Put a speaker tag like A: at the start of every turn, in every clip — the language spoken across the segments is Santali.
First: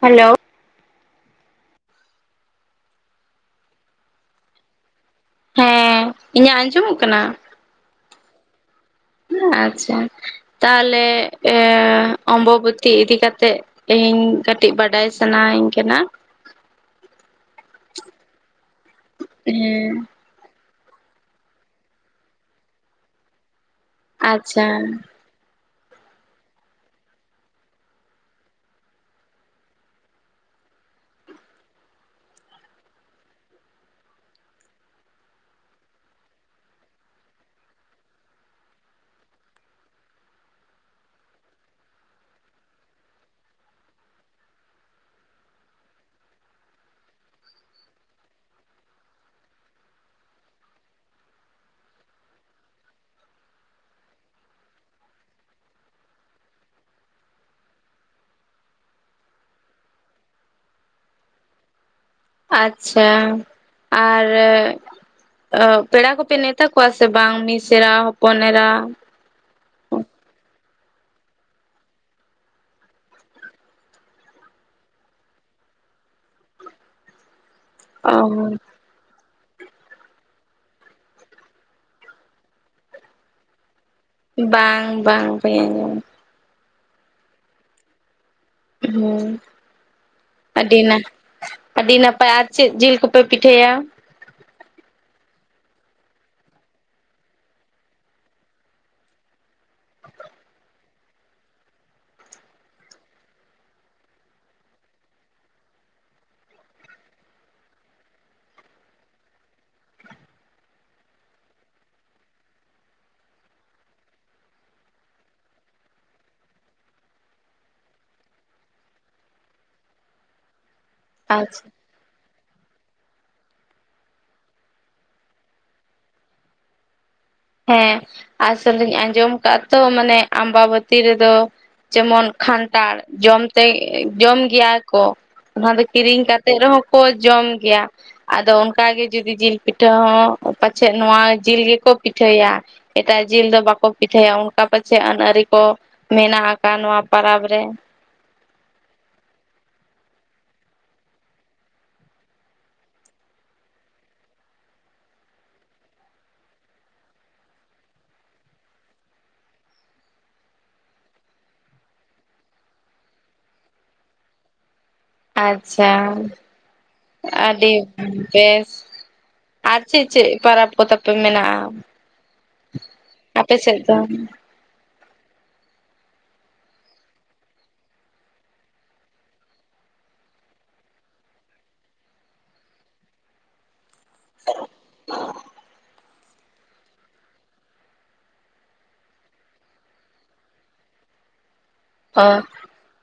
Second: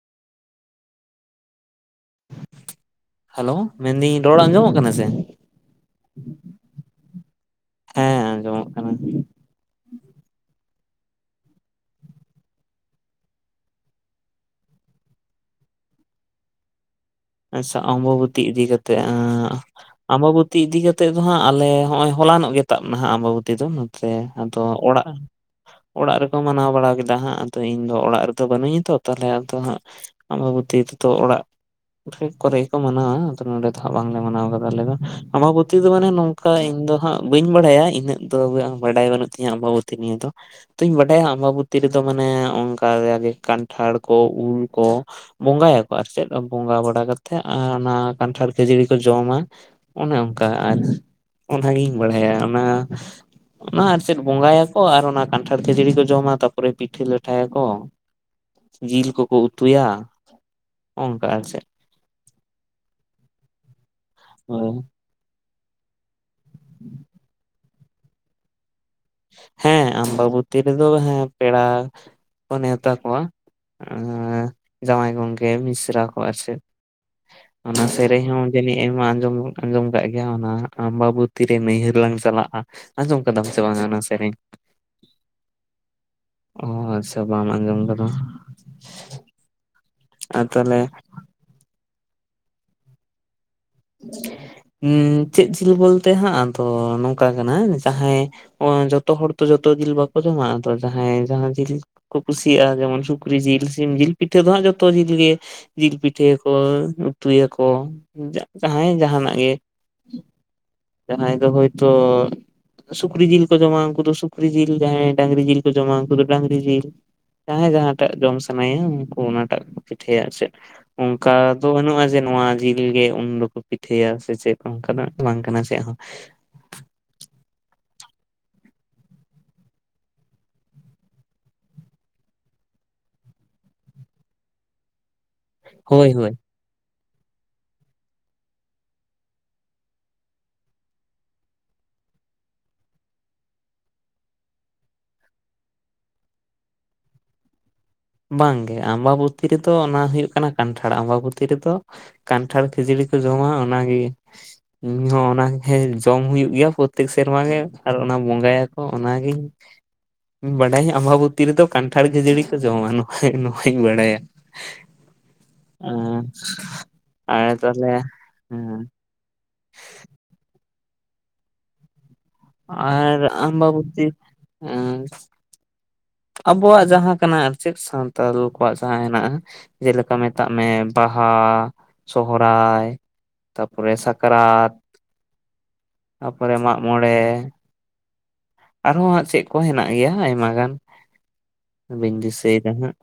A: ᱦᱮᱞᱳ
B: ᱦᱮᱞᱳ ᱢᱮᱱᱫᱟᱹᱧ ᱨᱚᱲ ᱟᱸᱡᱚᱢᱚᱜ ᱠᱟᱱᱟ ᱥᱮ᱾
A: ᱦᱮᱸ ᱤᱧᱟᱹᱜ ᱟᱸᱡᱚᱢᱚᱜ ᱠᱟᱱᱟ?
B: ᱦᱮᱸ ᱟᱸᱡᱚᱢᱚᱜ ᱠᱟᱱᱟ᱾
A: ᱟᱪᱪᱷᱟ ᱛᱟᱞᱦᱮ ᱚᱢᱵᱚᱛᱤ ᱤᱫᱤ ᱠᱟᱛᱮᱜ ᱛᱮᱦᱤᱧ ᱠᱟᱹᱴᱤᱡ ᱵᱟᱰᱟᱭ ᱥᱟᱱᱟᱧ ᱠᱟᱱᱟ
B: ᱟᱪᱪᱷᱟ ᱚᱢᱵᱚᱛᱤ ᱤᱫᱤ ᱠᱟᱛᱮᱜ
A: ᱦᱮᱸ
B: ᱟᱢᱵᱟᱵᱩᱛ ᱛᱤ ᱤᱫᱤ ᱠᱟᱛᱮᱫ ᱫᱚ ᱦᱟᱸᱜ ᱟᱞᱮ ᱦᱚᱸᱜ-ᱚᱭ ᱦᱚᱞᱟᱱᱚᱜ ᱜᱮ ᱛᱟᱵ ᱮᱱᱟ ᱦᱟᱜ ᱟᱢᱵᱚᱛᱤ ᱫᱚ ᱛᱮ ᱟᱫᱚ
A: ᱟᱪᱪᱷᱟ
B: ᱚᱲᱟᱜ ᱚᱲᱟᱜ ᱨᱮᱠᱚ ᱢᱟᱱᱟᱣ ᱵᱟᱲᱟ ᱠᱮᱫᱟ ᱦᱟᱸᱜ ᱟᱫᱚ ᱤᱧ ᱫᱚ ᱚᱲᱟᱜ ᱨᱮᱫᱚ ᱵᱟᱹᱱᱩᱜᱤᱧᱟ ᱛᱚ ᱛᱟᱞᱦᱮ ᱟᱫᱚ ᱦᱟᱸᱜ ᱟᱢᱵᱟᱵᱩᱛᱤ ᱛᱮᱫᱚ ᱚᱲᱟᱜ ᱩᱛᱷᱟᱹᱜ ᱠᱚᱨᱮ ᱜᱮᱠᱚ ᱢᱟᱱᱟᱣᱟ ᱟᱫᱚ ᱱᱚᱰᱮ ᱫᱚ ᱦᱟᱸᱜ ᱵᱟᱝᱞᱮ ᱢᱟᱱᱟᱣ ᱠᱟᱫᱟ ᱟᱞᱮ ᱫᱚ ᱟᱢᱵᱟᱵᱚᱛᱤ ᱫᱚ ᱢᱟᱱᱮ ᱱᱚᱝᱠᱟ ᱤᱧ ᱫᱚ ᱦᱟᱸᱜ ᱵᱟᱹᱧ ᱵᱟᱲᱟᱭᱟ ᱤᱱᱟᱹᱜ ᱫᱚ ᱵᱟᱝ ᱵᱟᱰᱟᱭ ᱵᱟᱹᱱᱩᱜ ᱛᱤᱧᱟ ᱟᱢᱵᱟᱵᱚᱛᱤ ᱱᱤᱭᱟᱹᱫᱚ᱾ ᱛᱚᱧ ᱵᱟᱰᱟᱭᱟ ᱟᱢᱵᱟᱵᱚᱛᱤ ᱨᱮᱫᱚ ᱢᱟᱱᱮ ᱚᱱᱠᱟ ᱡᱟᱜᱮ ᱠᱟᱱᱴᱷᱟᱲ ᱠᱚ, ᱩᱞ ᱠᱚ, ᱵᱚᱸᱜᱟ ᱭᱟᱠᱚ ᱟᱨ ᱪᱮᱫ ᱵᱚᱸᱜᱟ ᱵᱟᱲᱟ ᱠᱟᱛᱮᱜ ᱟᱨ ᱚᱱᱟ ᱠᱟᱱᱴᱷᱟᱲ ᱠᱷᱟᱹᱡᱟᱹᱲᱤ ᱠᱚ ᱡᱚᱢᱟ ᱚᱱᱮ ᱚᱱᱠᱟ ᱟᱨ ᱚᱱᱟ ᱜᱤᱧ ᱵᱟᱲᱟᱭᱟ ᱚᱱᱟ᱾ ᱚᱱᱟ ᱟᱨ ᱪᱮᱫ ᱵᱚᱸᱜᱟ ᱭᱟᱠᱚ ᱟᱨ ᱚᱱᱟ ᱠᱟᱱᱴᱷᱟᱲ ᱠᱷᱟᱹᱡᱟᱹᱲᱤ ᱠᱚ ᱡᱚᱢᱟ ᱛᱟᱨᱯᱚᱨᱮ ᱯᱤᱴᱷᱟᱹ ᱞᱟᱴᱷᱟ ᱭᱟᱠᱚ᱾ ᱡᱤᱞ ᱠᱚᱠᱚ ᱩᱛᱩᱭᱟ᱾ ᱠᱟ‌ ᱟᱨ ᱪᱮᱫ?
A: ᱟᱪᱪᱷᱟᱸ ᱟᱨ
B: ᱦᱳᱭ
A: ᱚᱻ ᱯᱮᱲᱟ ᱠᱚᱯᱮ ᱱᱮᱶᱛᱟ ᱠᱚᱣᱟ ᱥᱮ ᱵᱟᱝ ᱢᱤᱥ ᱮᱨᱟ, ᱦᱚᱯᱚᱱ ᱮᱨᱟ,
B: ᱦᱮᱸ ᱟᱢᱵᱟᱵᱚᱛᱤ ᱨᱮᱫᱚ ᱦᱮᱸ ᱯᱮᱲᱟ ᱠᱚ ᱱᱮᱣᱛᱟ ᱠᱚᱣᱟ᱾ ᱦᱮ ᱡᱟᱶᱟᱭ ᱜᱚᱝᱠᱮ ᱢᱤᱥᱨᱟ ᱠᱚ ᱟᱨ ᱪᱮᱫ᱾ ᱚᱱᱟ
A: ᱚ
B: ᱥᱮᱨᱮᱧ ᱦᱚᱸ ᱡᱟᱹᱱᱤᱜ ᱮᱢᱟ ᱟᱸᱡᱚᱢ ᱟᱸᱡᱚᱢ ᱠᱟᱜ ᱜᱮᱭᱟᱢ ᱚᱱᱟ ᱟᱢᱵᱟᱵᱩᱛᱤ ᱨᱮ ᱱᱟᱹᱭᱦᱟᱹᱨ ᱞᱟᱝ ᱪᱟᱞᱟᱜ-ᱟ᱾ ᱟᱧᱡᱚᱢ ᱠᱟᱫᱟᱢ‌ ᱥᱮ ᱵᱟᱝ ᱚᱱᱟ ᱥᱮᱨᱮᱧ
A: ᱵᱟᱝ ᱵᱟᱝ ᱵᱟᱹᱧ ᱟᱧᱡᱚᱢ
B: ᱚᱸᱻ ᱟᱪᱪᱷᱟ ᱵᱟᱢ ᱟᱸᱡᱚᱢ ᱠᱟᱫᱟ᱾
A: ᱦᱩᱸ
B: ᱟᱨ ᱛᱟᱦᱚᱞᱮ
A: ᱟᱹᱰᱤ ᱱᱟ ᱟᱹᱰᱤ ᱱᱟᱯᱟᱭ ᱟᱨ ᱪᱮᱫ ᱡᱤᱞ ᱠᱚᱯᱮ ᱯᱤᱴᱷᱟᱹᱭᱟ?
B: ᱩᱸ ᱪᱮᱫ ᱡᱤᱞ ᱵᱚᱞᱛᱮ ᱦᱟᱸᱜ ᱫᱚ ᱱᱚᱝᱠᱟ ᱠᱟᱱᱟ ᱡᱟᱦᱟᱸᱭ ᱚᱶᱻ ᱡᱚᱛᱚ ᱦᱚᱲ ᱛᱚ ᱡᱚᱛᱚ ᱡᱤᱞ ᱵᱟᱠᱚ ᱡᱚᱢᱟ ᱟᱫᱚ ᱡᱟᱦᱟᱸᱭ ᱡᱟᱦᱟᱸ ᱡᱤᱞ ᱠᱚ ᱠᱩᱥᱤᱭᱟᱜ-ᱟ ᱡᱮᱢᱚᱱ ᱥᱩᱠᱨᱤ ᱡᱤᱞ ᱥᱤᱢ ᱡᱤᱞ ᱯᱤᱴᱷᱟᱹ ᱫᱚ ᱦᱟᱸᱜ ᱡᱚᱛᱚ ᱡᱤᱞ ᱜᱮ ᱡᱤᱞ ᱯᱤᱴᱷᱟᱹ ᱭᱟᱠᱚ ᱩᱛᱩ ᱭᱟᱠᱚ ᱡᱟᱜ ᱡᱟᱦᱟᱸᱭ ᱡᱟᱦᱟᱸ ᱱᱟᱜ ᱜᱮ ᱡᱟᱦᱟᱸᱭ ᱫᱚ ᱦᱳᱭᱛᱚ ᱥᱩᱠᱨᱤ ᱡᱤᱞ ᱠᱚ ᱡᱚᱢᱟ ᱩᱱᱠᱩ ᱫᱚ ᱥᱩᱠᱨᱤ ᱡᱤᱞ ᱡᱟᱦᱟᱸᱭ ᱰᱟᱝᱨᱤ ᱡᱤᱞ ᱠᱚ ᱡᱚᱢᱟ ᱩᱱᱠᱩ ᱫᱚ ᱰᱟᱝᱨᱤ ᱡᱤᱞ ᱡᱟᱦᱟᱸᱭ ᱡᱟᱦᱟᱸ ᱴᱟᱜ ᱡᱚᱢ ᱥᱟᱱᱟᱭᱟ ᱩᱱᱠᱩ ᱚᱱᱟ ᱴᱟᱜ ᱠᱟ ᱯᱤᱴᱷᱟᱹᱭᱟ ᱟᱨ ᱪᱮᱫ᱾ ᱚᱱᱠᱟ
A: ᱟᱪᱪᱷᱟ
B: ᱫᱚ ᱵᱟᱹᱱᱩᱜᱼᱟ ᱡᱮ ᱱᱚᱶᱟ ᱡᱤᱞ ᱜᱮ ᱩᱱ ᱫᱚ ᱠᱚ ᱯᱤᱴᱷᱟᱹᱭᱟ ᱥᱮ ᱪᱮᱫ ᱠᱚ ᱚᱱᱠᱟ ᱫᱚ ᱵᱟᱝ ᱠᱟᱱᱟ ᱪᱮᱜ ᱦᱚᱸ᱾
A: ᱦᱮᱸ ᱟᱥᱚᱞ ᱫᱩᱧ ᱟᱸᱡᱚᱢ ᱠᱟᱜᱼᱟ ᱛᱚ ᱢᱟᱱᱮ ᱟᱢᱵᱟ ᱵᱟᱹᱛᱤ ᱨᱮᱫᱚ ᱡᱮᱢᱚᱱ ᱠᱷᱟᱱᱴᱟᱲ ᱡᱚᱢ ᱛᱮ ᱮᱸᱜ ᱡᱚᱢ ᱜᱮᱭᱟ ᱠᱚ ᱚᱱᱟ ᱫᱚ
B: ᱦᱳᱭ
A: ᱠᱤᱨᱤᱧ
B: ᱦᱳᱭ
A: ᱠᱟᱛ ᱛᱮᱜ ᱨᱮᱦᱚᱸ ᱠᱚ ᱡᱚᱢ ᱜᱮᱭᱟ᱾ ᱟᱫᱚ ᱚᱱᱠᱟ ᱜᱮ ᱡᱩᱫᱤ ᱡᱤᱞ ᱯᱤᱴᱷᱟᱹ ᱦᱚᱸ ᱯᱟᱪᱷᱮᱜ ᱱᱚᱣᱟ ᱡᱤᱞ ᱜᱮᱠᱚ ᱯᱤᱴᱷᱟᱹᱭᱟ᱾ ᱮᱴᱟᱜ ᱡᱤᱞ ᱫᱚ ᱵᱟᱠᱚ ᱯᱤᱴᱷᱟᱹᱭᱟ ᱚᱱᱠᱟ ᱯᱟᱪᱮᱜ ᱟᱹᱱ-ᱟᱹᱨᱤ ᱠᱚ ᱢᱮᱱᱟᱜ ᱟᱠᱟᱜ ᱱᱚᱣᱟ ᱯᱟᱨᱟᱵᱽ ᱨᱮ᱾
B: ᱵᱟᱝ ᱜᱮ ᱟᱢᱵᱟᱵᱩᱛᱤ ᱨᱮᱫᱚ ᱚᱱᱟ ᱦᱩᱭᱩᱜ ᱠᱟᱱᱟ ᱠᱟᱱᱴᱷᱟᱲ ᱟᱢᱵᱟᱵᱩᱛᱤ ᱨᱮᱫᱚ ᱠᱟᱱᱴᱷᱟᱲ ᱠᱷᱟᱹᱡᱟᱹᱲᱤ ᱠᱚ ᱡᱚᱢᱟ ᱚᱱᱟ ᱜᱤ ᱤᱧ ᱦᱚᱸ ᱚᱱᱟ ᱜᱮ ᱦᱮᱸ ᱡᱚᱢ ᱦᱩᱭᱩᱜ ᱜᱮᱭᱟ ᱯᱚᱨᱛᱮᱠ ᱥᱮᱨᱢᱟ ᱜᱮ ᱟᱨ ᱚᱱᱟ ᱵᱚᱸᱜᱟ ᱭᱟᱠᱚ ᱚᱱᱟ ᱜᱤᱧ ᱤᱧ ᱵᱟᱰᱟᱭᱟ ᱟᱢᱵᱟᱵᱚᱛᱤ ᱨᱮᱫᱚ ᱠᱟᱱᱴᱷᱟᱲ ᱠᱷᱟᱹᱡᱟᱲᱤ ᱠᱚ ᱡᱚᱢᱟ ᱱᱚᱠᱷᱟ ᱱᱚᱠᱷᱟᱧ ᱵᱟᱲᱟᱭᱟ᱾
A: ᱟᱪᱪᱷᱟ
B: ᱟᱨ
A: ᱟᱹᱰᱤ
B: ᱛᱟᱦᱚᱞᱮ
A: ᱵᱮᱥ
B: ᱦᱮᱸ
A: ᱟᱨ ᱪᱮᱫ ᱪᱮᱜ ᱯᱟᱨᱟᱯ ᱠᱚ ᱛᱟᱯᱮ ᱢᱮᱱᱟᱜᱼᱟ?
B: ᱟᱨ
A: ᱟᱯᱮ ᱥᱮᱫ ᱫᱚ
B: ᱟᱢᱵᱟᱵᱩᱛᱤ ᱮᱸ ᱟᱵᱚᱣᱟᱜ ᱡᱟᱦᱟᱸ ᱠᱟᱱᱟ ᱟᱨ ᱪᱮᱫ ᱥᱟᱱᱛᱟᱞ ᱠᱚᱣᱟᱜ ᱡᱟᱦᱟᱸ ᱦᱮᱱᱟᱜᱼᱟ᱾ ᱡᱮᱞᱮᱠᱟ ᱢᱮᱛᱟᱜ ᱢᱮ ᱵᱟᱦᱟ, ᱥᱚᱦᱚᱨᱟᱭ ᱛᱟᱯᱚᱨᱮ ᱥᱟᱠᱨᱟᱛ, ᱛᱟᱯᱚᱨᱮ ᱢᱟᱜ ᱢᱚᱬᱮ ᱟᱨᱦᱚᱸ ᱦᱟᱸᱜ ᱪᱮᱜ ᱠᱚ ᱦᱮᱱᱟᱜ ᱜᱮᱭᱟ ᱟᱭᱢᱟ ᱜᱟᱱ ᱵᱟᱹᱧ
A: ᱚ
B: ᱫᱤᱥᱟᱹᱭ ᱫᱟ ᱦᱟᱸᱜ᱾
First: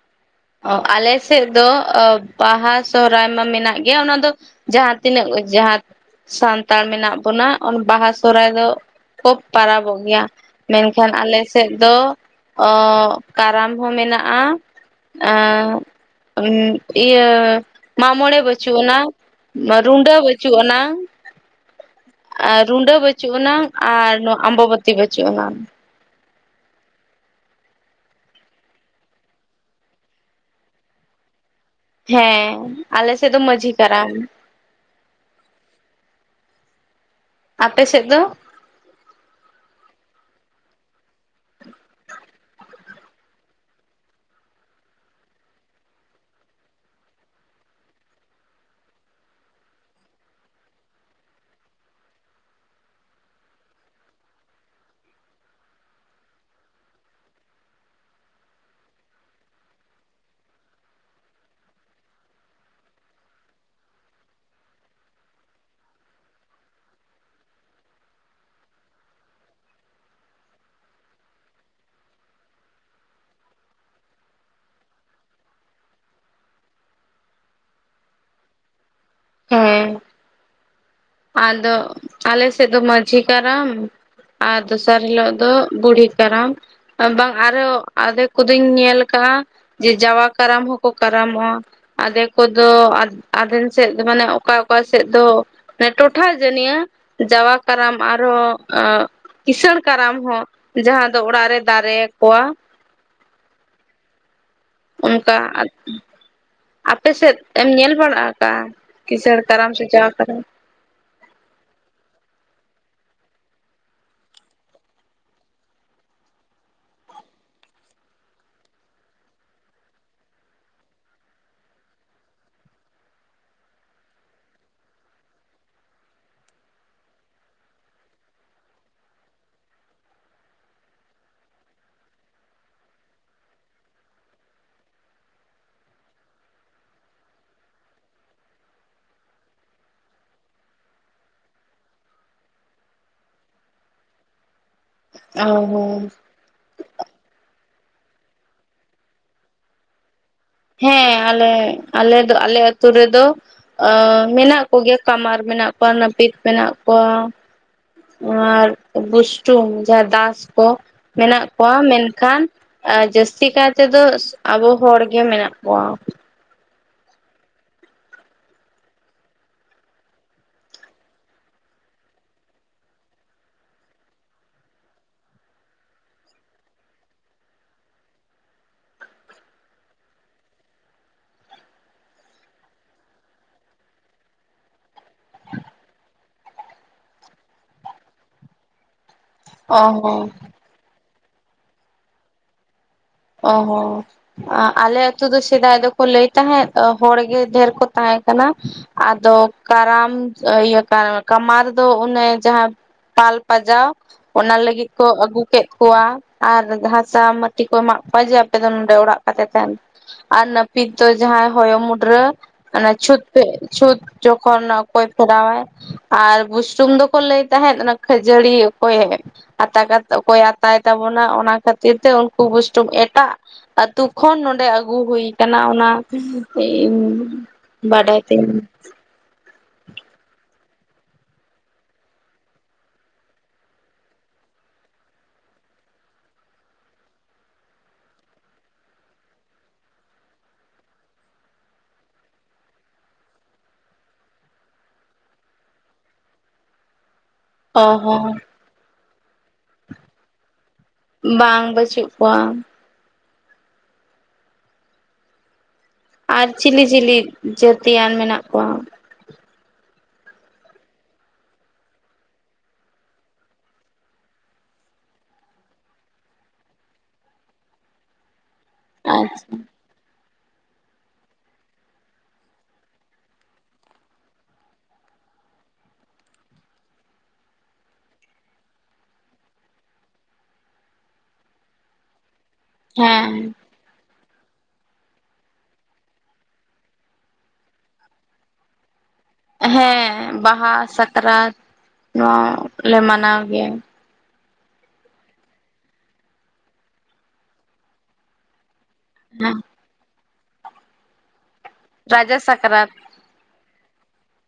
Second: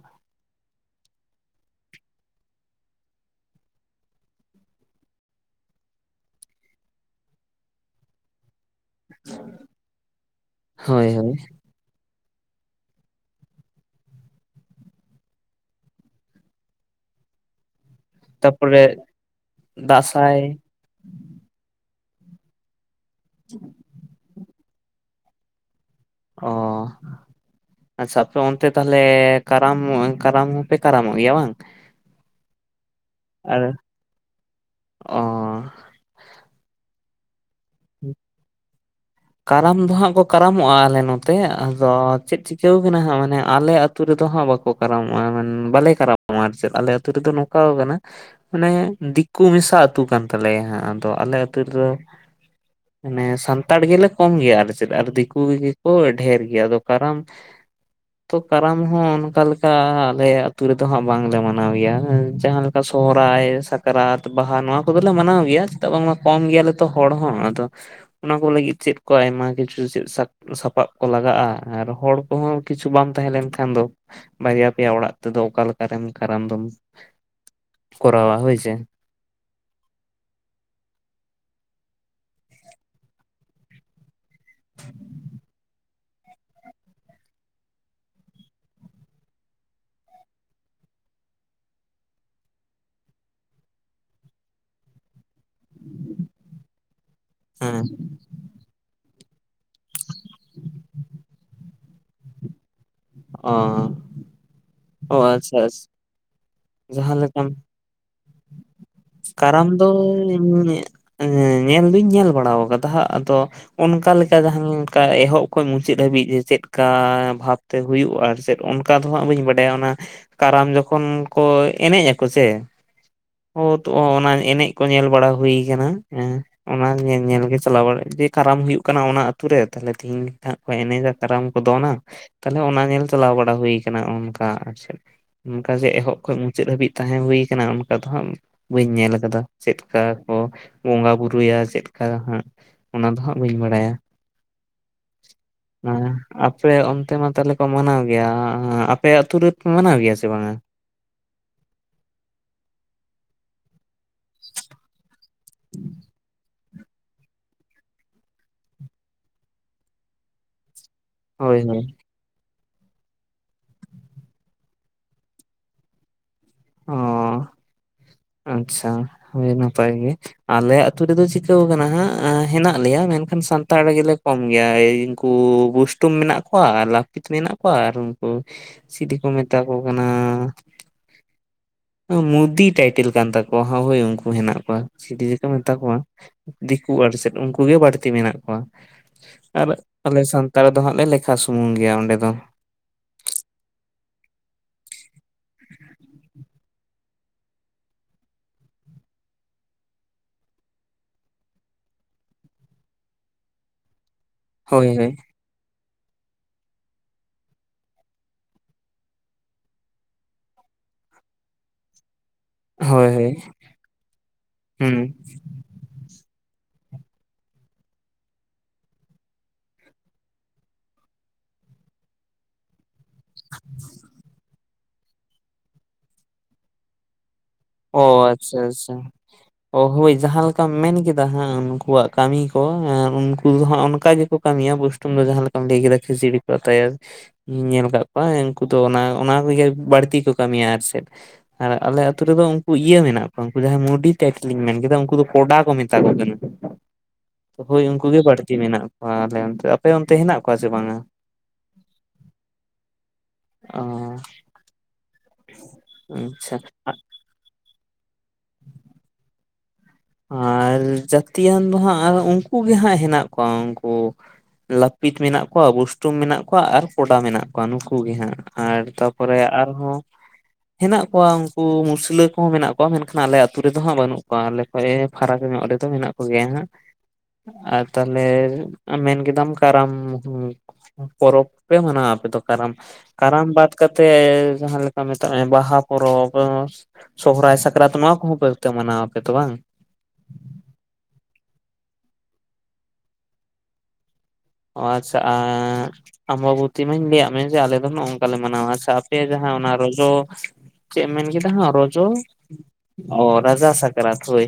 A: ᱚ ᱟᱞᱮ ᱥᱮᱜ ᱫᱚ ᱚ ᱵᱟᱦᱟ, ᱥᱚᱦᱨᱟᱭ ᱢᱟ ᱢᱮᱱᱟᱜ ᱜᱮᱭᱟ ᱚᱱᱟ ᱫᱚ ᱡᱟᱦᱟᱸ ᱛᱤᱱᱟᱹᱜ ᱚ ᱡᱟᱦᱟᱸ ᱥᱟᱱᱛᱟᱲ ᱢᱮᱱᱟᱜ ᱵᱚᱱᱟ ᱚᱱ ᱵᱟᱦᱟ, ᱥᱚᱦᱨᱟᱭ ᱫᱚ ᱠᱚ ᱯᱟᱨᱟᱵᱚᱜ ᱜᱮᱭᱟ
B: ᱦᱳᱭ
A: ᱢᱮᱱᱠᱷᱟᱱ
B: ᱦᱳᱭ
A: ᱟᱞᱮ ᱥᱮᱜ ᱫᱚ ᱚᱻᱜ ᱠᱟᱨᱟᱢ ᱦᱚᱸ ᱢᱮᱱᱟᱜᱼᱟ ᱟᱸᱵ ᱩᱸᱜ ᱤᱭᱟᱹ ᱢᱟᱢᱚᱬᱮ ᱵᱟᱹᱪᱩᱜ
B: ᱛᱟᱯᱚᱨᱮ
A: ᱟᱱᱟᱝ ᱨᱩᱰᱟᱹ
B: ᱫᱟᱸᱥᱟᱭ
A: ᱵᱟᱹᱪᱩᱜ ᱟᱱᱟᱝ ᱟᱨ ᱨᱩᱰᱟᱹ ᱵᱟᱹᱪᱩᱜ ᱟᱱᱟᱝ ᱟᱨ ᱱᱚᱣᱟ ᱟᱢᱵᱟᱵᱟᱹᱛᱤ ᱵᱟᱹᱪᱩᱜ ᱟᱱᱟᱝ᱾
B: ᱚᱻ ᱟᱪᱪᱷᱟ ᱟᱯᱮ ᱚᱱᱛᱮ ᱛᱟᱦᱚᱞᱮ ᱠᱟᱨᱟᱢ ᱠᱟᱨᱟᱢ ᱦᱚᱸᱯᱮ ᱠᱟᱨᱟᱢᱚᱜ ᱜᱮᱭᱟ ᱵᱟᱝ?
A: ᱦᱮᱸ ᱟᱞᱮᱥᱮᱫ ᱫᱚ ᱢᱟᱺᱡᱷᱤ ᱠᱟᱨᱟᱢ᱾
B: ᱚᱻ
A: ᱟᱯᱮ ᱥᱮᱫ ᱫᱚ?
B: ᱠᱟᱨᱟᱢ ᱫᱚ ᱦᱟᱸᱜ ᱠᱚ ᱠᱟᱨᱟᱢᱚᱜᱼᱟ ᱟᱞᱮ ᱱᱚᱛᱮ ᱟᱫᱚ ᱪᱮᱫ ᱪᱤᱠᱟᱹᱣ ᱠᱟᱱᱟ ᱦᱟᱸᱜ ᱢᱟᱱᱮ ᱟᱞᱮ ᱟᱹᱛ ᱟᱹᱛᱩ ᱨᱮᱫᱚ ᱦᱟᱸᱜ ᱵᱟᱠᱚ ᱠᱟᱨᱟᱢᱚᱜᱼᱟ ᱵᱟᱞᱮ ᱠᱟᱨᱟᱢᱚᱜᱼᱟ ᱟᱨ ᱪᱮᱫ ᱟᱞᱮ ᱟᱹᱛᱩ ᱨᱮᱫᱚ ᱱᱚᱝᱠᱟ ᱟᱠᱟᱱᱟ ᱢᱟᱱᱮ ᱫᱤᱠᱩ ᱢᱮᱥᱟ ᱟᱹᱛᱩ ᱠᱟᱱ ᱛᱟᱞᱮᱭᱟ ᱦᱟᱸᱜ ᱟᱫᱚ ᱟᱞᱮ ᱟᱹᱛᱩ ᱨᱮᱫᱚ ᱢᱟᱱᱮ ᱥᱟᱱᱛᱟᱲ ᱜᱮᱞᱮ ᱠᱚᱢ ᱜᱮᱭᱟ ᱟᱨ ᱪᱮᱫ ᱟᱨ ᱫᱤᱠᱩ ᱜᱮᱠᱚ ᱰᱷᱮᱨ ᱜᱮᱭᱟ ᱾ ᱟᱫᱚ ᱠᱟᱨᱟᱢ
A: [inaudible]
B: ᱛᱚ ᱠᱟᱨᱟᱢ ᱦᱚᱸ ᱚᱱᱠᱟ ᱞᱮᱠᱟ ᱟᱞᱮ ᱟᱹᱛᱩ ᱨᱮᱫᱚ ᱦᱟᱸᱜ ᱵᱟᱝᱞᱮ ᱢᱟᱱᱟᱣ ᱜᱮᱭᱟ ᱾ ᱡᱟᱦᱟᱸ ᱞᱮᱠ ᱥᱚᱦᱨᱟᱭ ᱥᱟᱠᱨᱟᱛ ᱵᱟᱦᱟ ᱱᱚᱣᱟ ᱠᱚᱫᱚ ᱞᱮ ᱢᱟᱱᱟᱣ ᱜᱮᱭᱟ ᱪᱮᱫᱟᱜ ᱵᱟᱝᱢᱟ ᱠᱚᱢ ᱜᱮᱭᱟ ᱞᱮ ᱛᱚ ᱦᱚᱲ ᱦᱚᱸ ᱾ ᱟᱫᱚ ᱚᱱᱟ ᱠᱚ ᱞᱟᱹᱜᱤᱫ ᱪᱮᱫ ᱠᱚ ᱟᱭᱢᱟ ᱠᱤᱪᱷᱩ ᱪᱮᱫ ᱥᱟ ᱥᱟᱯᱟᱵ ᱠᱚ ᱞᱟᱜᱟᱜᱼᱟ ᱟᱨ ᱦᱚᱲ ᱠᱚᱦᱚᱸ ᱠᱤᱪᱷᱩ ᱵᱟᱢ ᱛᱟᱦᱮᱸ ᱞᱮᱱᱠᱷᱟᱱ ᱫᱚ ᱵᱟᱨᱭᱟ ᱯᱮᱭᱟ ᱚᱲᱟᱜ ᱛᱮᱫᱚ ᱚᱠᱟ ᱞᱮᱠᱟᱨᱮᱢ ᱠᱟᱨᱟᱢ ᱫᱚᱢ ᱠᱚᱨᱟᱣᱟ ᱦᱳᱭ ᱥᱮ ᱾
A: ᱦᱮᱸ, ᱟᱫᱚ ᱟᱞᱮ ᱥᱮᱫ ᱫᱚ ᱢᱟᱺᱡᱷᱤ ᱠᱟᱨᱟᱢ ᱟᱨ ᱫᱚᱥᱟᱨ ᱦᱤᱞᱳᱜ ᱫᱚ ᱵᱩᱲᱦᱤ ᱠᱟᱨᱟᱢ ᱵᱟᱝ ᱟᱨᱚ ᱟᱫᱮᱠ ᱠᱚᱫᱚᱧ ᱧᱮᱞ ᱠᱟᱜᱼᱟ ᱡᱮ ᱡᱟᱣᱟ ᱠᱟᱨᱟᱢ ᱦᱚᱸᱠᱚ ᱠᱟᱨᱟᱢᱚᱜᱼᱟ ᱾ ᱟᱫᱮᱠ ᱠᱚᱫᱚ ᱟᱫᱷᱮᱱ ᱥᱮᱫ ᱢᱟᱱᱮ ᱚᱠᱟ ᱚᱠᱟ ᱥᱮᱫ ᱫᱚ ᱴᱚᱴᱷᱟ ᱡᱟᱹᱱᱤᱭᱟᱹ ᱡᱟᱣᱟ
B: ᱦᱮᱸ
A: ᱠᱟᱨᱟᱢ ᱟᱨᱦᱚᱸ ᱟᱸᱻ ᱠᱤᱸᱥᱟᱹᱬ ᱠᱟᱨᱟᱢ ᱦᱚᱸ ᱡᱟᱦᱟᱸ ᱫᱚ ᱚᱲᱟᱜ ᱨᱮ ᱫᱟᱨᱮ ᱟᱠᱚᱣᱟ ᱾
B: ᱚᱻ
A: ᱚᱱᱠᱟ ᱟᱫ ᱟᱯᱮ
B: ᱡᱟᱦᱟᱸ
A: ᱥᱮᱫ
B: ᱞᱮᱠᱟᱢ
A: ᱮᱢ ᱧᱮᱞ ᱵᱟᱲᱟ ᱟᱠᱟᱫᱼᱟ ᱠᱤᱥᱟᱹᱬ ᱠᱟᱨᱟᱢ ᱥᱮ ᱡᱟᱣᱟ ᱠᱟᱨᱟᱢ?
B: ᱧᱮᱞ ᱫᱩᱧ ᱧᱮᱞ ᱵᱟᱲᱟ ᱟᱠᱟᱫᱟ ᱦᱟᱸᱜ ᱟᱫᱚ ᱚᱱᱠᱟ ᱞᱮᱠᱟ ᱡᱟᱦᱟᱸ ᱞᱮᱠᱟ ᱮᱦᱚᱵ ᱠᱷᱚᱱ ᱢᱩᱪᱟᱹᱫ ᱦᱟᱹᱵᱤᱡ ᱪᱮᱫᱠᱟ ᱵᱷᱟᱵᱽ ᱛᱮ ᱦᱩᱭᱩᱜᱼᱟ ᱟᱨ ᱪᱮᱫ ᱚᱱᱠᱟ ᱫᱚ ᱦᱟᱸᱜ ᱵᱟᱹᱧ ᱵᱟᱰᱟᱭᱟ᱾ ᱚᱱᱟ ᱠᱟᱨᱟᱢ ᱡᱚᱠᱷᱚᱱ ᱠᱚ ᱮᱱᱮᱡ ᱟᱠᱚ ᱥᱮ [unintelligible] ᱛᱚ ᱚᱱᱟ ᱮᱱᱮᱡ ᱠᱚ ᱧᱮᱞ ᱵᱟᱲᱟ ᱦᱩᱭ ᱟᱠᱟᱱᱟ, ᱦᱮᱸ ᱾ ᱚᱱᱟ ᱧᱮᱧᱮᱞ ᱜᱮ ᱪᱟᱞᱟᱣ ᱵᱟᱲᱟᱜᱼᱟ ᱡᱮ, ᱠᱟᱨᱟᱢ ᱦᱩᱭᱩᱜ ᱠᱟᱱᱟ ᱚᱱᱟ ᱟᱛᱩ ᱨᱮ ᱛᱟᱦᱞᱮ ᱛᱮᱦᱤᱧ ᱦᱟᱜ ᱠᱚ ᱮᱱᱮᱡᱟ ᱠᱟᱨᱟᱢ ᱠᱚ ᱫᱚᱱᱟ, ᱛᱟᱦᱞᱮ ᱚᱱᱟ ᱧᱮᱞ ᱪᱟᱞᱟᱣ ᱵᱟᱲᱟ ᱦᱩᱭ ᱟᱠᱟᱱᱟ ᱚᱱᱠᱟ ᱟᱨ ᱪᱮᱫ ᱾ ᱚᱱᱠᱟ ᱡᱮ ᱮᱦᱚᱵ ᱠᱷᱚᱱ ᱢᱩᱪᱟᱹᱫ ᱦᱟᱹᱵᱤᱡ ᱛᱟᱦᱮᱸ ᱦᱩᱭ ᱟᱠᱟᱱᱟ ᱚᱱᱠᱟ ᱫᱚ ᱦᱟᱸᱜ ᱵᱟᱹᱧ ᱧᱮᱞ ᱟᱠᱟᱫᱟ, ᱪᱮᱫᱠᱟ ᱠᱚ ᱵᱚᱸᱜᱟ ᱵᱩᱨᱩᱭᱟ ᱪᱮᱫᱠᱟ ᱦᱟᱸᱜ ᱚᱱᱟ ᱫᱚ ᱦᱟᱸᱜ ᱵᱟᱹᱧ ᱵᱟᱲᱟᱭᱟ ᱾ [inaudible]
A: ᱚ ᱦᱚᱸ
B: [unintelligible] ᱟᱯᱮ ᱚᱱᱛᱮ ᱢᱟ ᱛᱟᱦᱚᱞᱮ ᱠᱚ ᱢᱟᱱᱟᱣ ᱜᱮᱭᱟ, ᱟᱯᱮ ᱟᱹᱛᱩ ᱨᱮ ᱯᱮ ᱢᱟᱱᱟᱣ ᱜᱮᱭᱟ ᱥᱮ ᱵᱟᱝᱼᱟ?
A: ᱦᱮᱸ ᱟᱞᱮ ᱟᱞᱮ ᱫᱚ ᱟᱞᱮ ᱟᱹᱛᱩ ᱨᱮᱫᱚ ᱢᱮᱱᱟᱜ ᱠᱚᱜᱮᱭᱟ ᱠᱟᱢᱟᱨ ᱢᱮᱱᱟᱜ ᱠᱚᱣᱟ ᱱᱟᱹᱯᱤᱛ ᱢᱮᱱᱟᱜ ᱠᱚᱣᱟ ᱾ ᱟᱨ ᱵᱩᱥᱴᱩᱢ ᱡᱟᱦᱟᱸ ᱫᱟᱥ ᱠᱚ ᱢᱮᱱᱟᱜ
B: ᱦᱳᱭ
A: ᱠᱚᱣᱟ
B: ᱦᱳᱭ
A: ᱢᱮᱱ ᱠᱷᱟᱱ ᱡᱟᱹᱥᱛᱤ ᱠᱟᱭ ᱛᱮᱫᱚ ᱟᱵᱚ ᱦᱚᱲ ᱜᱮ ᱢᱮᱱᱟᱜ ᱠᱚᱣᱟ ᱾
B: ᱚ
A: [inaudible]
B: ᱟᱪᱪᱷᱟ, ᱦᱳᱭ ᱱᱟᱯᱟᱭ ᱜᱮ ᱾ ᱟᱞᱮ ᱟᱹᱛᱩ ᱨᱮᱫᱚ ᱪᱤᱠᱟᱹᱣ ᱠᱟᱱᱟ ᱦᱟᱸᱜ ᱦᱮᱱᱟᱜ ᱞᱮᱭᱟ, ᱢᱮᱱᱠᱷᱟᱱ ᱥᱟᱱᱛᱟᱲ ᱜᱮᱞᱮ ᱠᱚᱢ ᱜᱮᱭᱟ ᱮᱭ ᱩᱱᱠᱩ ᱵᱩᱥᱴᱩᱢ ᱢᱮᱱᱟᱜ ᱠᱚᱣᱟ ᱞᱟᱹᱯᱤᱛ ᱢᱮᱱᱟᱜ ᱠᱚᱣᱟ ᱟᱨ ᱩᱱᱠᱩ ᱪᱤᱞᱤ ᱠᱚ ᱢᱮᱛᱟ ᱠᱚ ᱠᱟᱱᱟ ᱢᱩᱫᱤ ᱴᱟᱭᱴᱮᱞ ᱠᱟᱱ ᱛᱟᱠᱚᱣᱟ ᱦᱟᱜ, ᱦᱳᱭ ᱩᱱᱠᱩ ᱦᱮᱱᱟᱜ ᱠᱚᱣᱟ ᱪᱤᱞᱤ ᱡᱮ ᱠᱚ ᱢᱮᱛᱟ ᱠᱚᱣᱟ ᱾ ᱫᱤᱠᱩ ᱟᱨ ᱪᱮᱫ ᱩᱱᱠᱩ ᱜᱮ ᱵᱟᱹᱲᱛᱤ ᱢᱮᱱᱟᱜ ᱠᱚᱣᱟ ᱾ ᱟᱨ
A: ᱚ
B: ᱟᱞᱮ
A: ᱦᱚᱸ
B: ᱥᱟᱱᱛᱟᱲ ᱫᱚ ᱦᱟᱸᱜ ᱞᱮᱠᱷᱟ ᱥᱩᱢᱩᱝ ᱜᱮᱭᱟ ᱚᱸᱰᱮ ᱫᱚ ᱾
A: ᱚ ᱦᱚᱸᱻ ᱟ ᱟᱞᱮ ᱟᱛᱩ ᱫᱚ ᱥᱮᱫᱟᱭ ᱫᱚᱠᱚ ᱞᱟᱹᱭ ᱛᱟᱦᱮᱸᱫ ᱦᱚᱲ ᱜᱮ ᱰᱷᱮᱨ ᱠᱚ ᱛᱟᱦᱮᱸ ᱠᱟᱱᱟ ᱾ ᱟᱫᱚ ᱠᱟᱨᱟᱢ ᱤᱭᱟᱹ ᱠᱟᱢᱟᱨ ᱫᱚ ᱚᱱᱮ ᱡᱟᱦᱟᱸ ᱯᱷᱟᱞ ᱯᱟᱡᱟᱣ ᱚᱱᱟ
B: ᱦᱳᱭ
A: ᱞᱟᱹᱜᱤᱫ ᱠᱚ
B: ᱦᱳᱭ
A: ᱟᱹᱜᱩ ᱠᱮᱫ ᱠᱚᱣᱟ ᱟᱨ [unintelligible] ᱢᱟᱹᱴᱤ ᱠᱚ ᱮᱢᱟᱜ ᱠᱚᱣᱟ ᱡᱮ, ᱟᱯᱮ ᱫᱚ ᱱᱚᱰᱮ ᱚᱲᱟᱜ ᱠᱟᱛᱮ ᱛᱟᱦᱮᱱ ᱯᱮ ᱾ ᱟᱨ ᱱᱟᱹᱯᱤᱛ ᱫᱚ ᱡᱟᱦᱟᱸᱭ ᱦᱚᱭᱚ ᱢᱩᱰᱨᱟᱹ ᱚᱱᱮ
B: ᱦᱳᱭ
A: ᱪᱷᱩᱛ
B: ᱦᱳᱭ
A: ᱯᱮ ᱪᱷᱩᱛ ᱡᱠᱷᱚᱱ
B: ᱦᱩᱸ
A: ᱠᱚᱭ ᱯᱷᱮᱨᱟᱣ ᱟᱭ ᱟᱨ ᱵᱩᱥᱴᱩᱢ ᱫᱚᱠᱚ ᱞᱟᱹᱭ ᱛᱟᱦᱮᱸᱫ ᱚᱱᱟ ᱠᱷᱟᱹᱡᱟᱹᱲᱤ ᱚᱠᱚᱭᱮ ᱟᱛᱟ ᱠᱟᱛᱮ ᱚᱠᱚᱭᱮ ᱟᱛᱟᱭ ᱛᱟᱵᱚᱱᱟ ᱚᱱᱟ ᱠᱷᱟᱹᱛᱤᱨ ᱛᱮ ᱩᱱ- ᱠᱩ ᱵᱩᱥᱴᱩᱢ ᱮᱴᱟᱜ ᱟᱛᱩ ᱠᱷᱚᱱ ᱱᱚᱰᱮ ᱟᱹᱜᱩ ᱦᱩᱭ ᱠᱟᱱᱟ ᱚᱱᱟ ᱤᱧ
B: ᱚ ᱟᱪᱪᱷᱟ ᱟᱪᱪᱷᱟ ᱚ ᱦᱳᱭ ᱡᱟᱦᱟᱸ ᱞᱮᱠᱟᱢ ᱢᱮᱱ ᱠᱮᱫᱟ ᱦᱟᱸᱜ ᱩᱱᱠᱩᱣᱟᱜ ᱠᱟᱹᱢᱤ ᱠᱚ ᱩᱱᱠᱩ ᱫᱚ ᱦᱟᱸᱜ ᱚᱱᱠᱟ ᱜᱮᱠᱚ ᱠᱟᱹᱢᱤᱭᱟ ᱵᱩᱥ- ᱴᱤᱢ ᱫᱚ ᱡᱟᱦᱟᱸ ᱞᱮᱠᱟᱢ ᱞᱟᱹᱭ ᱠᱮᱫᱟ ᱠᱟᱹᱡᱟᱹᱲᱤ ᱠᱚ ᱟᱛᱟᱭᱟ ᱤᱧ ᱧᱮᱞ ᱟᱠᱟᱫ ᱠᱚᱣᱟ ᱩᱱᱠᱩ ᱫᱚ ᱚᱱᱟ ᱚᱱᱟ ᱠᱚᱜᱮ ᱵᱟᱹᱲᱛᱤ ᱠᱚ ᱠᱟᱹᱢᱤᱭᱟ ᱟᱨ ᱪᱮᱫ ᱟᱨ ᱟᱞᱮ ᱟᱛᱳ ᱨᱮᱫᱚ ᱩᱱᱠᱩ ᱤᱭᱟᱹ ᱢᱮᱱᱟᱜ ᱠᱚᱣᱟ ᱩᱱᱠᱩ ᱡᱟᱦᱟᱸᱭ ᱢᱩᱰᱤ ᱴᱟᱴᱮᱞᱤᱧ ᱢᱮᱱ ᱠᱮᱫᱟ ᱩᱱᱠᱩ ᱫᱚ ᱠᱚᱰᱟ ᱠᱚ ᱢᱮᱛᱟ ᱠᱚ ᱠᱟᱱᱟ ᱦᱳᱭ
A: ᱚ
B: ᱩᱱᱠᱩ ᱜᱮ
A: ᱦᱚᱸ
B: ᱵᱟᱹᱲᱛᱤ ᱢᱮᱱᱟᱜ ᱠᱚᱣᱟ ᱟᱞᱮ ᱚᱱᱛᱮ ᱟᱯᱮ ᱚᱱᱛᱮ ᱦᱮᱱᱟᱜ ᱠᱚᱣᱟ ᱥᱮ ᱵᱟᱝᱼᱟ
A: ᱵᱟᱝ ᱵᱟᱹᱪᱩᱜ ᱠᱚᱣᱟ
B: ᱚᱻ [inaudible]
A: ᱟᱨ ᱪᱤᱞᱤ ᱪᱤᱞᱤ ᱡᱟᱹᱛᱤᱭᱟᱱ ᱢᱮᱱᱟᱜ ᱠᱚᱣᱟ?
B: ᱟᱨ ᱡᱟᱹᱛᱤᱭᱟᱱ ᱫᱚ ᱦᱟᱸᱜ ᱟᱨ ᱩᱱᱠᱩ ᱜᱮ ᱦᱟᱸᱜ ᱦᱮᱱᱟᱜ ᱠᱚᱣᱟ ᱩᱱᱠᱩ ᱞᱟᱹᱯᱤᱛ ᱢᱮᱱᱟᱜ ᱠᱚᱣᱟ ᱵᱩᱥᱴᱩᱢ ᱢᱮᱱᱟᱜ ᱠᱚᱣᱟ ᱟᱨ ᱠᱚᱰᱟ ᱢᱮᱱᱟᱜ ᱠᱚᱣᱟ ᱱᱩᱠᱩ ᱜᱮ ᱦᱟᱸᱜ ᱟᱨ ᱛᱟ ᱯᱚᱨᱮ
A: ᱟᱪᱪᱷᱟ
B: ᱟᱨᱦᱚᱸ ᱦᱮᱱᱟᱜ ᱠᱚᱣᱟ ᱩᱱᱠᱩ ᱢᱩᱥᱞᱟᱹ ᱠᱚᱦᱚᱸ ᱢᱮᱱᱟᱜ ᱠᱚᱣᱟ ᱢᱮᱱᱠᱷᱟᱱ ᱟᱞᱮ ᱟᱛᱩ ᱨᱮᱫᱚ ᱦᱟᱸᱜ ᱵᱟᱹᱱᱩᱜ ᱠᱚᱣᱟ ᱟᱞᱮ [unintelligible] ᱯᱷᱟᱨᱟᱠ ᱧᱚᱜ ᱨᱮ ᱫᱚ ᱢᱮᱱᱟᱜ ᱠᱚᱜᱮᱭᱟ ᱦᱟᱸᱜ ᱟᱨ ᱛᱟᱞᱦᱮ ᱢᱮᱱ ᱠᱮᱫᱟᱢ ᱠᱟᱨᱟᱢ ᱯᱚᱨᱚᱵᱽ ᱯᱮ ᱢᱟᱱᱟᱣᱟ ᱟᱯᱮ ᱫᱚ ᱠᱟᱨᱟᱢ
A: ᱦᱮᱸ
B: ᱠᱟᱨᱟᱢ ᱵᱟᱫ ᱠᱟᱛᱮ ᱡᱟᱦᱟᱸ ᱞᱮᱠᱟ ᱢᱮᱛᱟᱜ ᱢᱮ ᱵᱟᱦᱟ ᱯᱚᱨᱚᱵᱽ ᱮᱸ ᱥᱚᱦᱚᱨᱟᱭ ᱥᱟᱠᱨᱟᱛ ᱱᱚᱣᱟ ᱠᱚᱦᱚᱸ ᱯᱮ ᱛᱟ ᱢᱟᱱᱟᱣ ᱟᱯᱮ ᱛᱚ ᱵᱟᱝ?
A: ᱦᱮᱸ ᱵᱟᱦᱟ ᱥᱟᱠᱨᱟᱛ ᱱᱚᱣᱟ ᱞᱮ ᱢᱟᱱᱟᱣ ᱜᱮᱭᱟ
B: ᱚ ᱟᱪᱪᱷᱟ ᱟᱻ ᱟᱢᱵᱟᱵᱚᱛᱤ ᱢᱟᱧ ᱞᱟᱹᱭᱟᱫ ᱢᱮ ᱡᱮ ᱟᱞᱮ ᱫᱚ ᱱᱚᱝᱠᱟ ᱞᱮ ᱢᱟᱱᱟᱣᱟ ᱟᱪᱪᱷᱟ ᱟ- ᱯᱮ ᱡᱟᱦᱟᱸ ᱚᱱᱟ ᱨᱚᱡᱚ ᱪᱮᱫ ᱮᱢ ᱢᱮᱱ ᱠᱮᱫᱟ ᱦᱟᱸᱜ ᱨᱚᱡᱚ
A: ᱨᱟᱡᱟ ᱥᱟᱠᱨᱟᱛ
B: ᱚ ᱨᱟᱡᱟ ᱥᱟᱠᱨᱟᱛ ᱦᱳᱭ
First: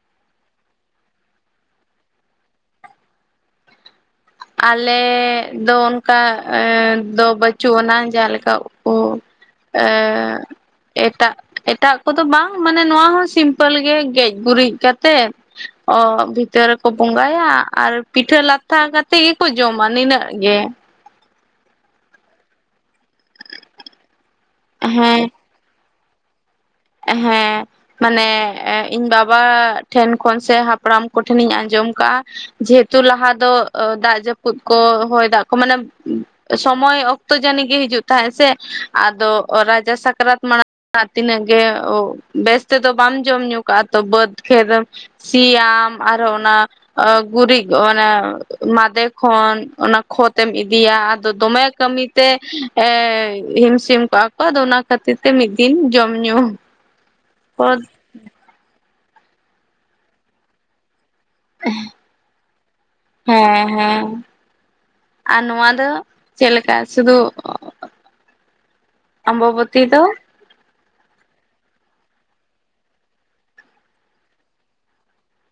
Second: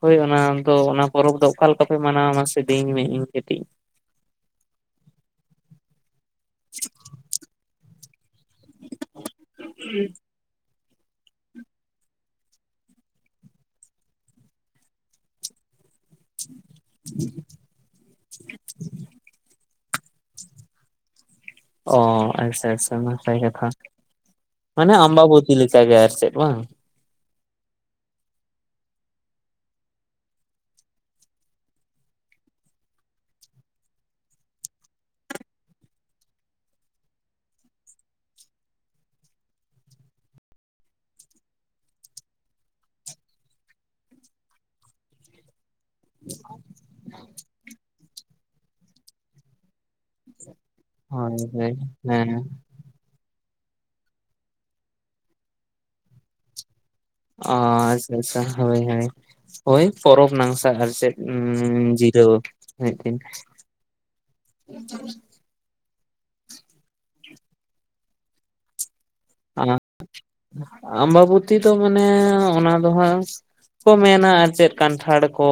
B: ᱦᱳᱭ ᱚᱱᱟ ᱫᱚ ᱚᱱᱟ ᱯᱚᱨᱚᱵᱽ ᱫᱚ ᱚᱠᱟ ᱞᱮᱠᱟ ᱯᱮ ᱢᱟᱱᱟᱣᱟ ᱢᱟᱥᱮ ᱞᱟᱹᱭ ᱤᱧ ᱢᱮ ᱤᱧ ᱠᱟᱹᱴᱤᱡ
A: ᱟᱞᱮᱻ ᱫᱚ ᱚᱱᱠᱟ ᱫᱚ ᱮ ᱫᱚ ᱵᱟᱹᱪᱩᱜ ᱟᱱᱟ ᱡᱟᱦᱟᱸ ᱞᱮᱠᱟ ᱚ ᱮᱻ ᱮᱴᱟᱜ ᱮᱴᱟᱜ ᱠᱚᱫᱚ ᱵᱟᱝ ᱢᱟᱱᱮ ᱱᱚᱣᱟ ᱦᱚᱸ ᱥᱤᱢᱯᱮᱞ ᱜᱮ ᱜᱮᱡ ᱜᱩᱨᱤᱡ ᱠᱟᱛᱮᱜ ᱚ ᱵᱷᱤᱛᱟᱹᱨ ᱨᱮᱠᱚ ᱵᱚᱸᱜᱟᱭᱟ ᱟᱨ ᱯᱤᱴᱷᱟᱹ ᱞᱟᱛᱷᱟ ᱠᱟᱛᱮᱫ ᱜᱮᱠᱚ ᱡᱚᱢᱟ ᱱᱤᱱᱟᱹᱜ ᱜᱮ
B: ᱚ ᱟᱪᱪᱷᱟ ᱟᱪᱪᱷᱟ ᱱᱟᱯᱟᱭ ᱠᱟᱛᱷᱟ ᱢᱟᱱᱮ
A: ᱦᱮᱸ
B: ᱟᱢᱵᱟᱵᱚᱛᱤ ᱞᱮᱠᱟᱜᱴ ᱜᱮ ᱟᱨ ᱪᱮᱫ ᱵᱟᱝ
A: ᱦᱮᱸ ᱢᱟᱱᱮ ᱤᱧ ᱵᱟᱵᱟ ᱴᱷᱮᱱ ᱠᱷᱚᱱ ᱥᱮ ᱦᱟᱯᱲᱟᱢ ᱠᱚᱴᱷᱮᱱᱤᱧ ᱟᱸᱡᱚᱢ ᱠᱟᱜᱼᱟ ᱡᱮᱦᱮᱛᱩ ᱞᱟᱦᱟ ᱫᱚ ᱫᱟᱜ ᱡᱟᱹᱯᱩᱫ ᱠᱚ ᱦᱚᱭ ᱫᱟᱜ ᱠᱚ ᱢᱟᱱᱮ ᱥᱚᱢᱚᱭ ᱚᱠᱛᱚ ᱡᱟᱹᱱᱤ ᱜᱮ ᱦᱤᱡᱩᱜ ᱛᱟᱦᱮᱸᱜ ᱥᱮ ᱟᱫᱚ ᱨᱟᱡᱟ ᱥᱟᱠᱨᱟᱛ ᱢᱟᱲᱟᱝ ᱟᱨ ᱛᱤᱱᱟᱹᱝ ᱜᱮ ᱵᱮᱥ ᱛᱮ ᱫᱚ ᱵᱟᱢ ᱡᱚᱢ ᱧᱩ ᱠᱟᱜᱼᱟ ᱛᱚ ᱵᱟᱹᱫᱽ ᱠᱷᱮᱛ ᱮᱢ ᱥᱤᱭᱟᱢ ᱟᱨᱚ ᱚᱱᱟ ᱚ ᱜᱩᱨᱤᱡ ᱚᱱᱟᱮᱴ ᱢᱟᱫᱮ ᱠᱷᱚᱱ ᱚᱱᱟ ᱠᱷᱚᱛ ᱛᱮᱢ ᱤᱫᱤᱭᱟ ᱟᱫᱚ
B: ᱦᱳᱭ
A: ᱫᱚᱢᱮ
B: ᱦᱳᱭ
A: ᱠᱟᱹᱢᱤ ᱛᱮ
B: ᱦᱮᱸ
A: ᱮᱻ ᱦᱤᱢ ᱥᱤᱢ ᱠᱚᱜᱼᱟ ᱠᱚ ᱟᱫᱚ ᱚᱱᱟ ᱠᱷᱟᱹᱛᱤᱨ ᱛᱮ ᱢᱤᱫ ᱫᱤᱱ ᱡᱚᱢ ᱧᱩ
B: ᱚ
A: ᱯᱚᱨ
B: ᱟᱪᱪᱷᱟ ᱟᱪᱪᱷᱟ ᱦᱳᱭ ᱦᱳᱭ ᱦᱳᱭ ᱯᱚᱨᱚᱵᱽ ᱱᱟᱝᱥᱟ ᱟᱨ ᱪᱮᱫ ᱩᱸᱻ ᱡᱤᱨᱟᱣ [inaudible]
A: ᱦᱮᱸ ᱦᱮᱸ ᱟᱨ ᱱᱚᱣᱟ ᱫᱚ ᱪᱮᱫ ᱞᱮᱠᱟ ᱥᱩᱫᱷᱩ, ᱚᱢᱵᱚᱵᱚᱛᱤ ᱫᱚ?
B: ᱟᱢᱵᱟᱵᱚᱛᱤ ᱫᱚ ᱢᱟᱱᱮ ᱚᱱᱟ ᱫᱚ ᱦᱟᱸᱜ ᱠᱚ ᱢᱮᱱᱟ ᱟᱨ ᱪᱮᱫ ᱠᱟᱱᱴᱷᱟᱲ ᱠᱚ,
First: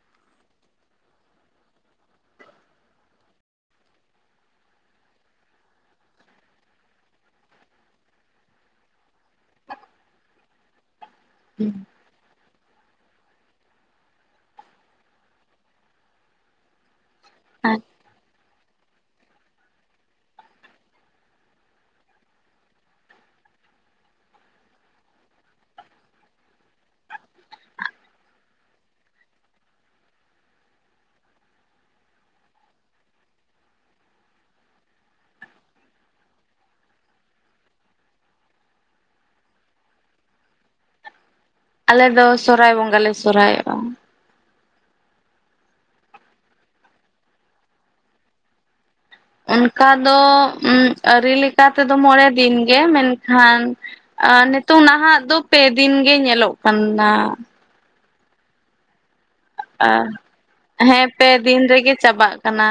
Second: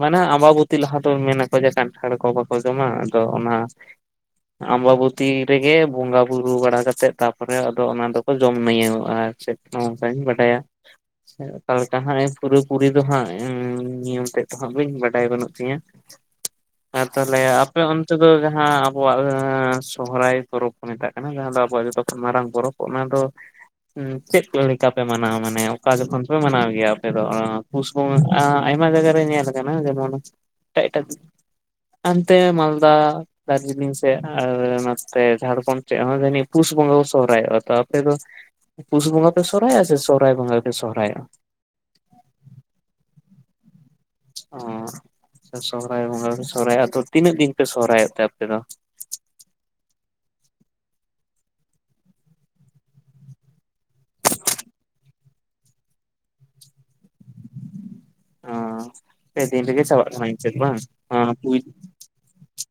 B: ᱢᱟᱱᱮ ᱟᱢᱵᱟᱵᱚᱛᱤ ᱞᱟᱦᱟ ᱫᱚ ᱢᱮᱱᱟ ᱠᱚ ᱡᱮ ᱠᱟᱱᱴᱷᱟᱲ ᱠᱚ ᱵᱟᱠᱚ ᱡᱚᱢᱟ, ᱟᱫᱚ ᱚᱱᱟ ᱟᱢᱵᱟᱵᱚᱛᱤ ᱨᱮᱜᱮ ᱵᱚᱸᱜᱟ ᱵᱩᱨᱩ ᱵᱟᱲᱟ ᱠᱟᱛᱮᱜ ᱛᱟ -ᱯᱚᱨᱮ ᱟᱫᱚ ᱚᱱᱟ ᱫᱚᱠᱚ ᱡᱚᱢ [unintelligible] ᱟᱨ ᱪᱮᱫ, ᱱᱚᱣᱟ ᱠᱚᱧ ᱵᱟᱰᱟᱭᱟ᱾ ᱥᱮ ᱚᱠᱟ ᱞᱮᱠᱟ [unintelligible] ᱯᱩᱨᱟᱹ ᱯᱩᱨᱤ ᱫᱚ ᱦᱟᱸᱜ ᱱᱤᱭᱚᱢ ᱛᱮᱫ ᱫᱚᱦᱟᱸᱜ ᱵᱟᱹᱧ ᱵᱟᱰᱟᱭ ᱵᱟᱹᱱᱩᱜ ᱛᱤᱧᱟᱹ᱾ ᱦᱮᱸ ᱛᱟᱦᱞᱮ ᱟᱯᱮ ᱚᱱᱛᱮ ᱫᱚ ᱡᱟᱦᱟᱸ ᱟᱢ ᱟᱵᱚᱣᱟᱜ ᱫᱚ ᱡᱟᱦᱟᱸ ᱥᱚᱦᱚᱨᱟᱭ ᱯᱚᱨᱚᱵᱽ ᱠᱚ ᱢᱮᱛᱟᱜ ᱠᱟᱱᱟ ᱡᱟᱦᱟᱸ ᱫᱚ ᱟᱵᱚᱣᱟᱜ ᱡᱚᱛᱚ ᱠᱷᱚᱱ ᱢᱟᱨᱟᱝ ᱯᱚᱨᱚᱵᱽ᱾ ᱚᱱᱟ ᱫᱚ ᱩᱸ ᱪᱮᱫ ᱠᱚ ᱞᱮᱠᱟ ᱯᱮ ᱢᱟᱱᱟᱣᱟ ᱢᱟᱱᱮ ᱚᱠᱟ ᱡᱚᱠᱷᱚᱱ ᱫᱚ ᱯᱮ ᱢᱟᱱᱟᱣ ᱜᱮᱭᱟ ᱟᱯᱮ ᱫᱚ, ᱯᱩᱥ ᱵᱚᱸᱜᱟ ᱟᱸ, ᱟᱭᱢᱟ ᱡᱟᱭᱜᱟ ᱨᱮ ᱧᱮᱞ ᱟᱠᱟᱱᱟ ᱡᱮᱢᱚᱱ ᱮᱴᱟᱜ ᱮᱴᱟᱜ ᱦᱟᱱᱛᱮ ᱢᱟᱞᱫᱟ ᱫᱟᱨᱡᱤᱞᱤᱝ ᱥᱮᱫ, ᱟᱨ ᱱᱟᱛᱮ ᱡᱷᱟᱲᱠᱷᱚᱸᱰ ᱥᱮᱜ ᱦᱚᱸ ᱡᱟᱹᱱᱤᱡ ᱯᱩᱥ ᱵᱚᱸᱜᱚ ᱠᱚ ᱥᱚᱦᱚᱨᱟᱭᱚᱜᱼᱟ, ᱛᱚ ᱟᱯᱮ ᱫᱚ ᱯᱩᱥ ᱵᱚᱸᱜᱟ ᱯᱮ ᱥᱚᱦᱚᱨᱟᱭᱚᱜᱼᱟ ᱥᱮ ᱥᱚᱦᱚᱨᱟᱭ ᱵᱚᱸᱜᱟ ᱜᱮᱯᱮ ᱥᱚᱦᱚᱨᱟᱭᱚᱜᱼᱟ?
A: ᱟᱞᱮ ᱫᱚ ᱥᱚᱨᱦᱟᱭ ᱵᱚᱸᱜᱟ ᱞᱮ ᱥᱚᱨᱦᱟᱭᱚᱜᱼᱟ᱾
B: ᱚᱸ᱾ ᱟᱪᱪᱷᱟ ᱥᱚᱦᱚᱨᱟᱭ ᱵᱚᱸᱜᱟ ᱯᱮ ᱥᱚᱦᱨᱟᱭᱚᱜ-ᱟ, ᱟᱫᱚ ᱛᱤᱱᱟᱹᱜ ᱫᱤᱱ ᱯᱮ ᱥᱚᱦᱨᱟᱭᱚᱜ ᱛᱮ ᱟᱯᱮ ᱫᱚ?
A: ᱚᱱᱠᱟ ᱫᱚ, ᱩᱸ ᱟᱹᱨᱤ ᱞᱮᱠᱟᱛᱮ ᱫᱚ ᱢᱚᱬᱮ ᱫᱤᱱᱜᱮ ᱢᱮᱱᱠᱷᱟᱱ ᱟ ᱱᱤᱛᱚᱝ ᱱᱟᱦᱟᱜ ᱫᱚ ᱯᱮ ᱫᱤᱱ ᱜᱮ ᱧᱮᱞᱚᱜ ᱠᱟᱱᱟ᱾
B: ᱚᱸᱻ ᱯᱮ ᱫᱤᱱ ᱨᱮᱜᱮ ᱪᱟᱵᱟᱜ ᱠᱟᱱᱟ ᱤᱝᱠᱟᱹ ᱜᱮ ᱵᱟᱝ?
A: ᱦᱮᱸ ᱯᱮ
B: ᱟᱸ ᱯᱩᱭ
A: ᱫᱤᱱ ᱨᱮᱜᱮ ᱪᱟᱵᱟᱜ ᱠᱟᱱᱟ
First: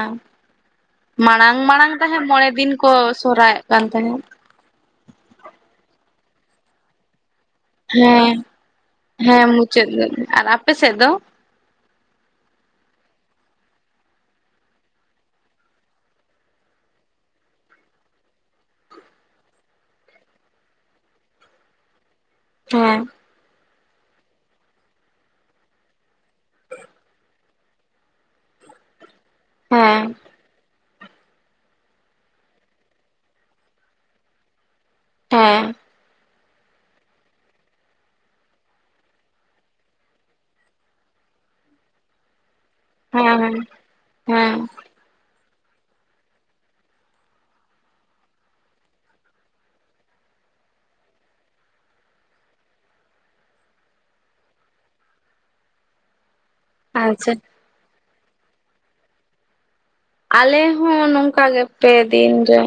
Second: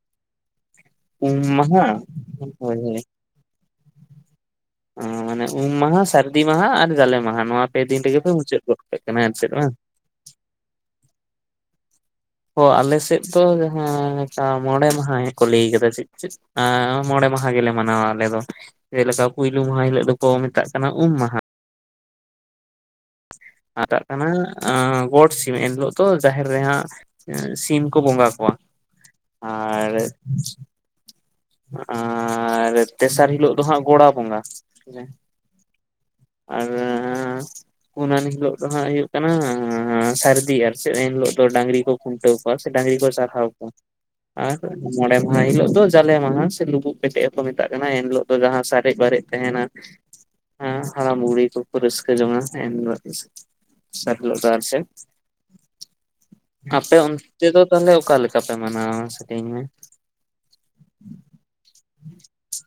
B: ᱩᱢ
A: ᱢᱟᱲᱟᱝ
B: ᱢᱟᱦᱟ
A: ᱢᱟᱲᱟᱝ ᱛᱟᱦᱮᱸ ᱢᱚᱬᱮ ᱫᱤᱱ
B: ᱦᱳᱭ
A: ᱠᱚ [unintelligible] ᱠᱟᱱ ᱛᱟᱦᱮᱸᱫ᱾
B: ᱚᱸ ᱢᱟᱱᱮ ᱩᱢ ᱢᱟᱦᱟ, ᱥᱟᱹᱨᱫᱤ ᱢᱟᱦᱟ ᱟᱨ ᱡᱟᱞᱮ ᱢᱟᱦᱟ ᱱᱚᱣᱟ ᱯᱮ ᱫᱤᱱ ᱨᱮᱜᱮ ᱯᱮ
A: ᱦᱮᱸ,
B: ᱢᱩᱪᱟᱹᱫ ᱜᱚᱫ ᱠᱟᱜ ᱠᱟᱱᱟ ᱟᱨ
A: ᱦᱮᱸ
B: ᱪᱮᱫ ᱵᱟᱝ?
A: ᱢᱩᱪᱟᱹᱫᱥᱮᱫ, ᱟᱨ ᱟᱯᱮ ᱥᱮᱫ ᱫᱚ?
B: ᱚ ᱟᱞᱮ ᱥᱮᱫ ᱫᱚ ᱡᱟᱦᱟᱸ ᱞᱮᱠᱟ ᱢᱚᱬᱮ ᱢᱟᱦᱟ ᱜᱮ ᱠᱚ ᱞᱟᱹᱭ ᱟᱠᱟᱫᱟ ᱪᱮᱫ ᱪᱮᱫ, ᱟᱸᱻ ᱢᱚᱬᱮ ᱢᱟᱦᱟ ᱜᱮ ᱞᱮ ᱢᱟᱱᱟᱣ ᱟ ᱟᱞᱮ ᱫᱚ᱾ ᱡᱮᱞᱮᱠᱟ ᱯᱩᱭᱞᱳ ᱢᱟᱦᱟ ᱦᱤᱞᱳᱜ ᱫᱚ ᱠᱚ ᱢᱮᱛᱟᱜ ᱠᱟᱱᱟ ᱩᱢ ᱢᱟᱦᱟ,
A: ᱦᱚᱸ᱾
B: ᱦᱟᱛᱟᱜ ᱠᱟᱱᱟ ᱟᱸ ᱜᱚᱴ ᱥᱤᱢ ᱮᱱ ᱦᱤᱞᱳᱜ ᱫᱚ ᱡᱟᱦᱮᱨ ᱨᱮ ᱦᱟᱸᱜ ᱥᱤᱢ ᱠᱚ ᱵᱚᱸᱜᱟ ᱠᱚᱣᱟ, ᱟᱨ
A: ᱦᱮᱸ
B: ᱟᱨ ᱛᱮᱥᱟᱨ ᱦᱤᱞᱳᱜ ᱫᱚ ᱦᱟᱸᱜ ᱜᱚᱲᱟ ᱵᱚᱸᱜᱟ ᱦᱮᱸᱪᱮ᱾
A: ᱦᱮᱸ᱾
B: ᱟᱨᱻ ᱯᱩᱱ ᱟᱱ ᱦᱤᱞᱚᱜ ᱫᱚ ᱦᱟᱸᱜ ᱦᱩᱭᱩᱜ ᱠᱟᱱᱟ ᱟᱸᱻ ᱥᱟᱹᱨᱫᱤ ᱟᱨ ᱪᱮᱫ, ᱮᱱ ᱦᱤᱞᱚᱜ ᱫᱚ ᱰᱟᱝᱨᱤ ᱠᱚ ᱠᱷᱩᱱᱴᱟᱹᱣ ᱠᱚᱣᱟ ᱥᱮ ᱰᱟᱝᱨᱤ ᱠᱚ
A: ᱦᱮᱸ
B: ᱪᱟᱨᱦᱟᱣ
A: ᱦᱮᱸ
B: ᱠᱚᱣᱟ,
A: ᱦᱮᱸ
B: ᱟᱨ ᱢᱚᱬᱮ ᱢᱟᱦᱟ ᱦᱤᱞᱳᱜ ᱫᱚ ᱡᱟ ᱞᱮ ᱢᱟᱦᱟ ᱥᱮ ᱞᱩᱵᱩᱜ ᱯᱮᱴᱮᱡ ᱦᱚᱸᱠᱚ ᱢᱮᱛᱟᱜ ᱠᱟᱱᱟ ᱮᱱ ᱦᱤᱞᱳᱜ ᱫᱚ ᱡᱟᱦᱟᱸ ᱥᱟᱨᱮᱡ ᱵᱟᱨᱮᱡ ᱛᱟᱦᱮᱸᱱᱟ, ᱦᱮᱸ ᱦᱟᱲᱟᱢ ᱵᱩᱲᱤ ᱠᱚ ᱠᱚ ᱨᱟᱹᱥᱠᱟᱹ ᱡᱚᱝᱟ ᱮᱱ ᱦᱤᱞᱚᱜ ᱜᱮ᱾ ᱥᱟᱨ ᱦᱤᱞᱚᱜ ᱫᱚ ᱟᱨ ᱪᱮᱫ,
A: [inaudible]
B: ᱟᱯᱮ
A: ᱟᱪᱪᱷᱟ
B: ᱚᱱᱛᱮ ᱫᱚ ᱛᱟᱦᱚᱞᱮ ᱚᱠᱟ ᱞᱮᱠᱟ ᱯᱮ ᱢᱟᱱᱟᱣᱟ? [unintelligible]
A: ᱟᱞᱮ ᱦᱚᱸ ᱱᱚᱝᱠᱟ ᱜᱮ ᱯᱮ ᱫᱤᱱ ᱨᱮ,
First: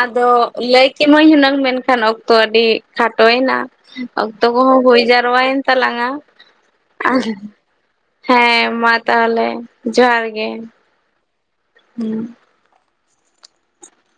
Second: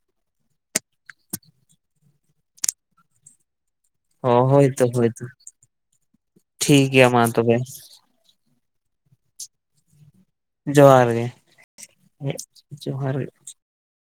A: ᱟᱫᱚ ᱞᱟᱹᱭ ᱠᱮᱢᱟᱹᱧ ᱦᱩᱱᱟᱹᱝ ᱢᱮᱱᱠᱷᱟᱱ ᱚᱠᱛᱚ ᱟᱹᱰᱤ ᱠᱷᱟᱴᱚᱭᱱᱟ᱾
B: ᱚ
A: ᱚᱠᱛᱚ ᱠᱚ ᱦᱚᱸ
B: ᱦᱳᱭᱛᱚ
A: ᱦᱩᱭ
B: ᱦᱳᱭᱛᱚ
A: ᱡᱟᱨᱚᱣᱟᱭᱮᱱ ᱛᱟᱞᱟᱝᱟ,
B: ᱴᱷᱤᱠ ᱜᱮᱭᱟ ᱢᱟ
A: ᱟᱨ
B: ᱛᱚᱵᱮ
A: ᱦᱮᱸ ᱢᱟ ᱛᱟᱦᱞᱮ ᱡᱚᱦᱟᱨ ᱜᱮ᱾
B: ᱡᱚᱦᱟᱨ ᱜᱮ,
A: ᱦᱩᱸ
B: ᱦᱮᱸᱜ ᱡᱚᱦᱟᱨ ᱜᱮ᱾